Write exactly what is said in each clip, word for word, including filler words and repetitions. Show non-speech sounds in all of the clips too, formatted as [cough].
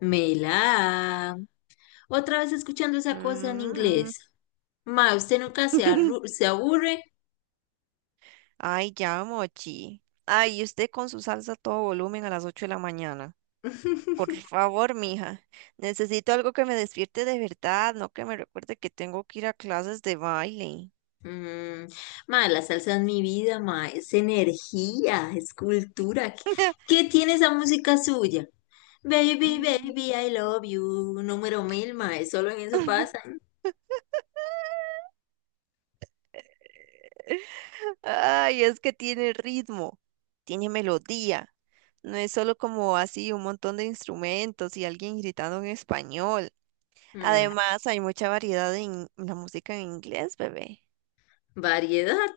Mela, otra vez escuchando esa cosa en Mm. inglés. Ma, usted nunca se, arru- [laughs] se aburre. Ay, ya, Mochi. Ay, y usted con su salsa a todo volumen a las ocho de la mañana. Por favor, mija. Necesito algo que me despierte de verdad, no que me recuerde que tengo que ir a clases de baile. Mm, ma, la salsa es mi vida, ma, es energía, es cultura. ¿Qué, [laughs] qué tiene esa música suya? Baby, baby, I love you. Número mil, ma, es solo en eso pasa. Ay, es que tiene ritmo, tiene melodía. No es solo como así un montón de instrumentos y alguien gritando en español. Mm, Además, hay mucha variedad en la música en inglés, bebé. variedad.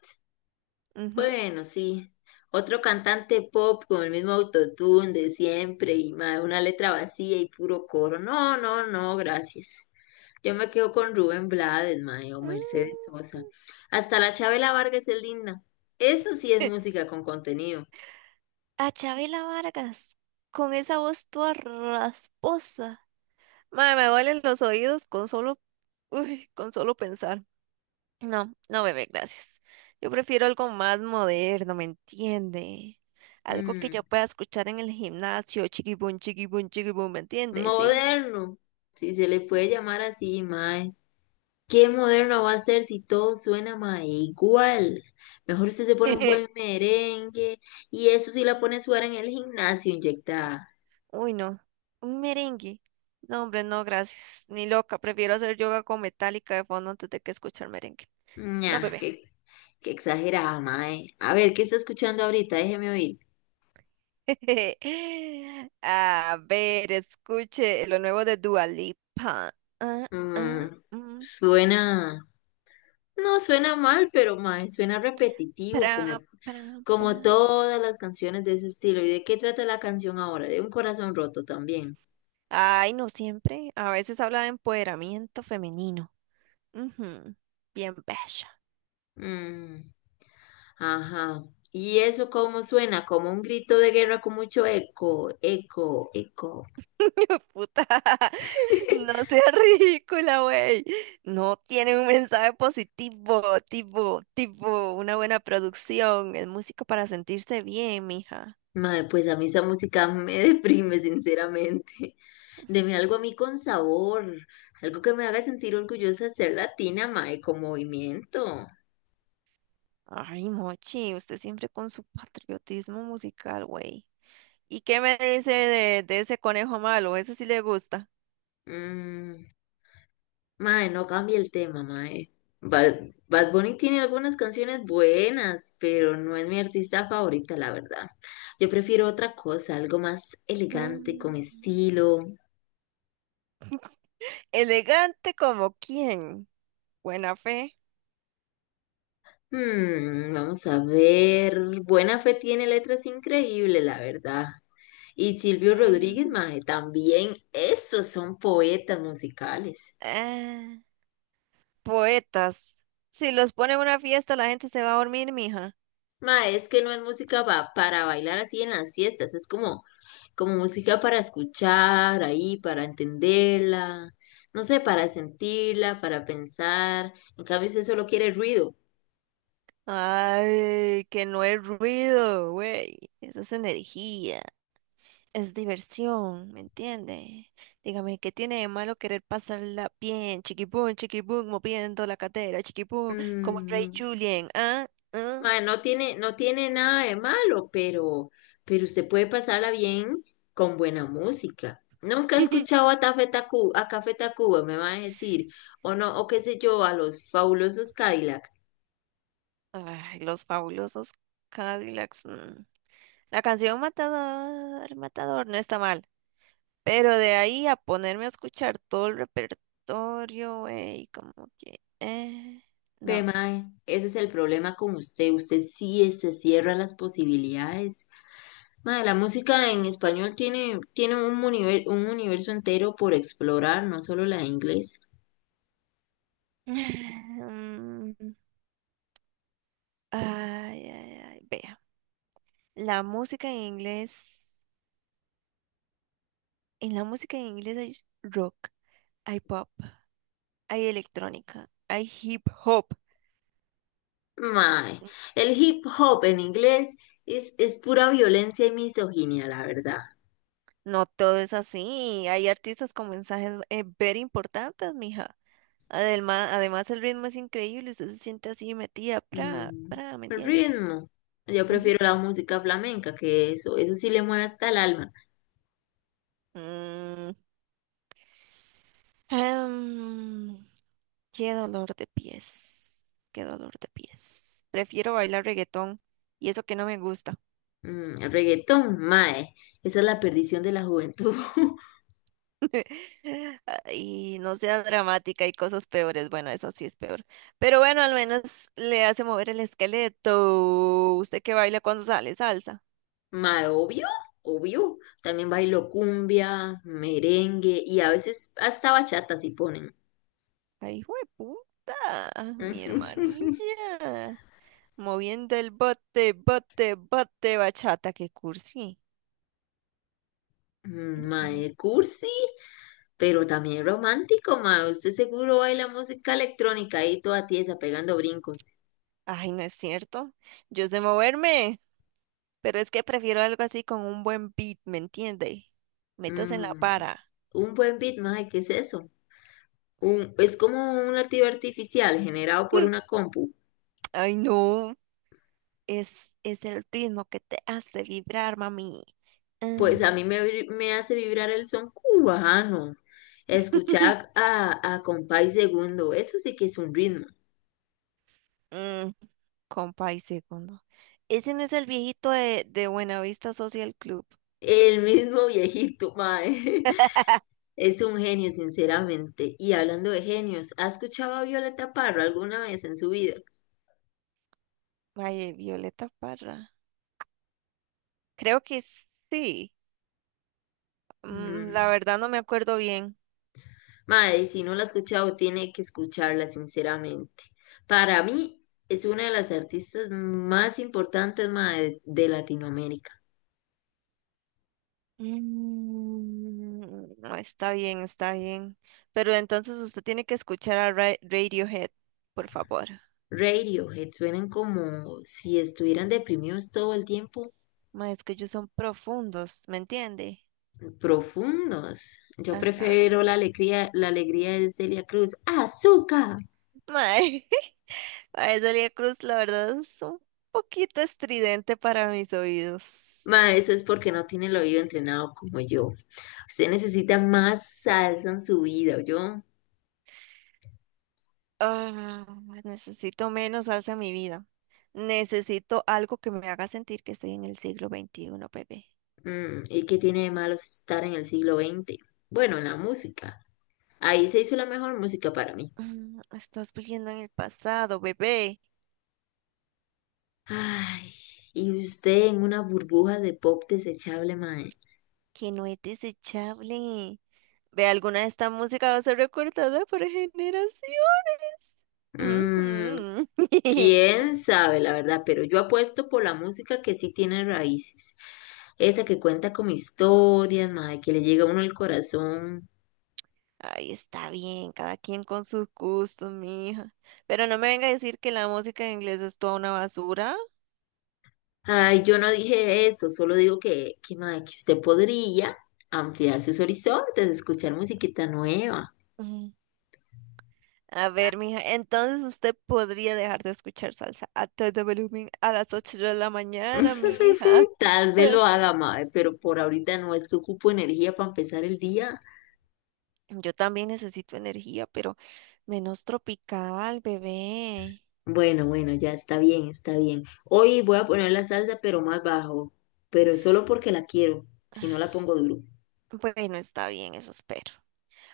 Ujú. Bueno, sí. Otro cantante pop con el mismo autotune de siempre y ma, una letra vacía y puro coro. No, no, no, gracias. Yo me quedo con Rubén Blades, mae, o Mm. Mercedes Sosa. Hasta la Chabela Vargas es linda. Eso sí es [laughs] música con contenido. A Chabela Vargas, con esa voz toda rasposa. Mae, me duelen los oídos con solo, uy, con solo pensar. No, no, bebé, gracias. Yo prefiero algo más moderno, ¿me entiende? Algo que yo Mm, pueda escuchar en el gimnasio, chiquibum, chiquibum, chiquibum, ¿me entiende? Sí. Moderno, si se le puede llamar así, mae. ¿Qué moderno va a ser si todo suena, mae, igual? Mejor usted se pone un buen [laughs] merengue y eso sí la pone a sudar en el gimnasio inyectada. Uy, no. Un merengue. No, hombre, no, gracias. Ni loca. Prefiero hacer yoga con metálica de fondo antes de que escuchar merengue. No, Ñah, bebé. qué, qué exagerada, mae. A ver, ¿qué está escuchando ahorita? Déjeme oír. [laughs] A ver, escuche lo nuevo de Dua Lipa. Ah, Mm, ah, mm, suena. No suena mal, pero mae, suena repetitivo, como, pra, pra, como pra. todas las canciones de ese estilo. ¿Y de qué trata la canción ahora? De un corazón roto también. Ay, no siempre. A veces habla de empoderamiento femenino. Ujú, bien bella. Mm, ajá. ¿Y eso cómo suena? Como un grito de guerra con mucho eco, eco, eco. [laughs] Puta. [laughs] No [laughs] sea ridícula, güey. No tiene un mensaje positivo, tipo, tipo, una buena producción. Es música para sentirse bien, mija. Mae, pues a mí esa música me deprime, sinceramente. Deme algo a mí con sabor, algo que me haga sentir orgullosa de ser latina, mae, con movimiento. Ay, Mochi, usted siempre con su patriotismo musical, güey. ¿Y qué me dice de, de ese conejo malo? Ese sí le gusta. Mm. Mae, no cambie el tema, mae. Bad, Bad Bunny tiene algunas canciones buenas, pero no es mi artista favorita, la verdad. Yo prefiero otra cosa, algo más elegante, con Mm. estilo. Elegante como quién. Buena fe. Hmm, vamos a ver. Buena Fe tiene letras increíbles, la verdad. Y Silvio Rodríguez, Mm. mae, también. Esos son poetas musicales. Ah, poetas. Si los pone en una fiesta, la gente se va a dormir, mija. Mae, es que no es música pa- para bailar así en las fiestas, es como como música para escuchar ahí, para entenderla, no sé, para sentirla, para pensar. En cambio, si usted solo quiere ruido. Ay, que no hay ruido, güey. Eso es energía. Es diversión, ¿me entiende? Dígame, ¿qué tiene de malo querer pasarla bien? Chiquipum, chiquipum, moviendo la cadera, chiquipum, como el Rey Mm, Julien, ¿ah? ¿Ah? mae, no tiene, no tiene nada de malo, pero, pero usted puede pasarla bien con buena música. Nunca he [laughs] escuchado a, Café Tacu a Café Tacuba, me va a decir, o no, o qué sé yo, a los fabulosos Cadillac. Ay, los fabulosos Cadillacs. Mm. La canción Matador, Matador no está mal, pero de ahí a ponerme a escuchar todo el repertorio, güey, como que, eh, Ve, no. mae, ese es el problema con usted. Usted sí se cierra las posibilidades. Mae, la música en español tiene, tiene un, univer- un universo entero por explorar, no solo la de inglés. [laughs] [sighs] Mm, ay, ay, ay, vea. La música en inglés. En la música en inglés hay rock, hay pop, hay electrónica, hay hip hop. Mae, el hip hop en inglés es, es pura violencia y misoginia, la verdad. No todo es así. Hay artistas con mensajes eh, ver importantes, mija. Además, además el ritmo es increíble. Usted se siente así metida, pra, Mm, pra, ¿me el entiende? ritmo. Yo Ujú. prefiero la música flamenca, que eso, eso sí le mueve hasta el alma. Mm, em, qué dolor de pies. Qué dolor de pies. Prefiero bailar reggaetón y eso que no me gusta. Mm, el reggaetón, mae, esa es la perdición de la juventud. [laughs] [laughs] Y no sea dramática, hay cosas peores. Bueno, eso sí es peor. Pero bueno, al menos le hace mover el esqueleto. ¿Usted que baila cuando sale salsa? Mae, obvio, obvio. También bailo cumbia, merengue y a veces hasta bachata si ponen. Ay, puta, mi [laughs] hermanilla. Moviendo el bote, bote, bote, bachata, qué cursi. Ujú. Mae, cursi, pero también romántico, mae. Usted seguro baila música electrónica ahí toda tiesa, pegando brincos. Ay, no es cierto. Yo sé moverme, pero es que prefiero algo así con un buen beat, ¿me entiende? Metas en la Mm, para. un buen beat, mae, ¿qué es eso? Un, es como un latido artificial generado por una [laughs] compu. Ay, no. Es, es el ritmo que te hace vibrar, mami. Pues a Mm, mí me, vibr- me hace vibrar el son cubano. Escuchar [laughs] a, a Compay Segundo, eso sí que es un ritmo. mm, compa y segundo. Ese no es el viejito de, de Buenavista Social Club. El mismo viejito, mae. [laughs] [laughs] Es un genio, sinceramente. Y hablando de genios, ¿ha escuchado a Violeta Parra alguna vez en su vida? Vaya, Violeta Parra. Creo que sí. Mm, la Mm, verdad no me acuerdo bien. Madre, si no la ha escuchado, tiene que escucharla, sinceramente. Para mí, es una de las artistas más importantes, madre, de Latinoamérica. Mm, no, está bien, está bien. Pero entonces usted tiene que escuchar a Ra- Radiohead, por favor. Radiohead suenan como si estuvieran deprimidos todo el tiempo, Ma, es que ellos son profundos, ¿me entiende? profundos. Yo Ajá. prefiero la alegría, la alegría de Celia Cruz. ¡Azúcar! [laughs] Ma, ay, Celia Cruz, la verdad es un poquito estridente para mis oídos. Ma, eso es porque no tiene el oído entrenado como yo. Usted necesita más salsa en su vida, yo. Ah, necesito menos salsa en mi vida. Necesito algo que me haga sentir que estoy en el siglo veintiuno, bebé. ¿Y qué tiene de malo estar en el siglo veinte? Bueno, en la música. Ahí se hizo la mejor música para mí. Mm, estás viviendo en el pasado, bebé, Ay, y usted en una burbuja de pop desechable, mae. que no es desechable. Ve, alguna de esta música va a ser recordada por generaciones. Mm, Ujú. [laughs] quién sabe, la verdad, pero yo apuesto por la música que sí tiene raíces. Esa que cuenta con historias, mae, que le llega a uno el corazón. Ay, está bien, cada quien con sus gustos, mi hija. Pero no me venga a decir que la música en inglés es toda una basura. Ay, yo no dije eso, solo digo que, que, mae, que usted podría ampliar sus horizontes, escuchar musiquita nueva. Mm. A ver, mija, entonces usted podría dejar de escuchar salsa a todo volumen a las ocho de la mañana, mija. [laughs] Tal vez lo haga, mae, pero por ahorita no es que ocupo energía para empezar el día. Yo también necesito energía, pero menos tropical, bebé. Bueno, bueno, ya está bien, está bien. Hoy voy a poner la salsa, pero más bajo, pero solo porque la quiero, si no la pongo duro. Bueno, está bien, eso espero.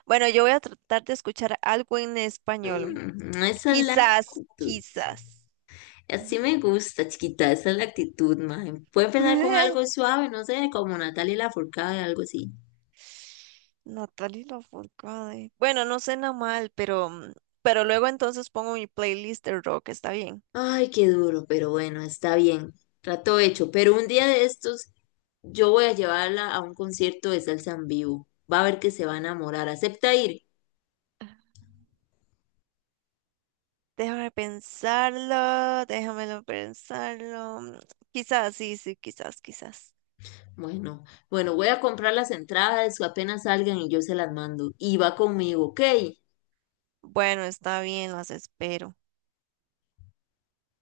Bueno, yo voy a tratar de escuchar algo en español. Mm, esa es la Quizás, actitud. quizás. Así me gusta, chiquita, esa es la actitud, mae. Puede empezar con algo [laughs] suave, no sé, como Natalia Lafourcade, algo así. Natalie Lafourcade. Bueno, no suena mal, pero, mm, pero luego entonces pongo mi playlist de rock, está bien. Ay, qué duro, pero bueno, está bien. Trato hecho. Pero un día de estos, yo voy a llevarla a un concierto de salsa en vivo. Va a ver que se va a enamorar. ¿Acepta ir? Déjame pensarlo, déjamelo pensarlo. Mm, quizás, sí, sí, quizás, quizás. Bueno, bueno, voy a comprar las entradas, apenas salgan y yo se las mando. Y va conmigo, ¿ok? Bueno, está bien, las espero.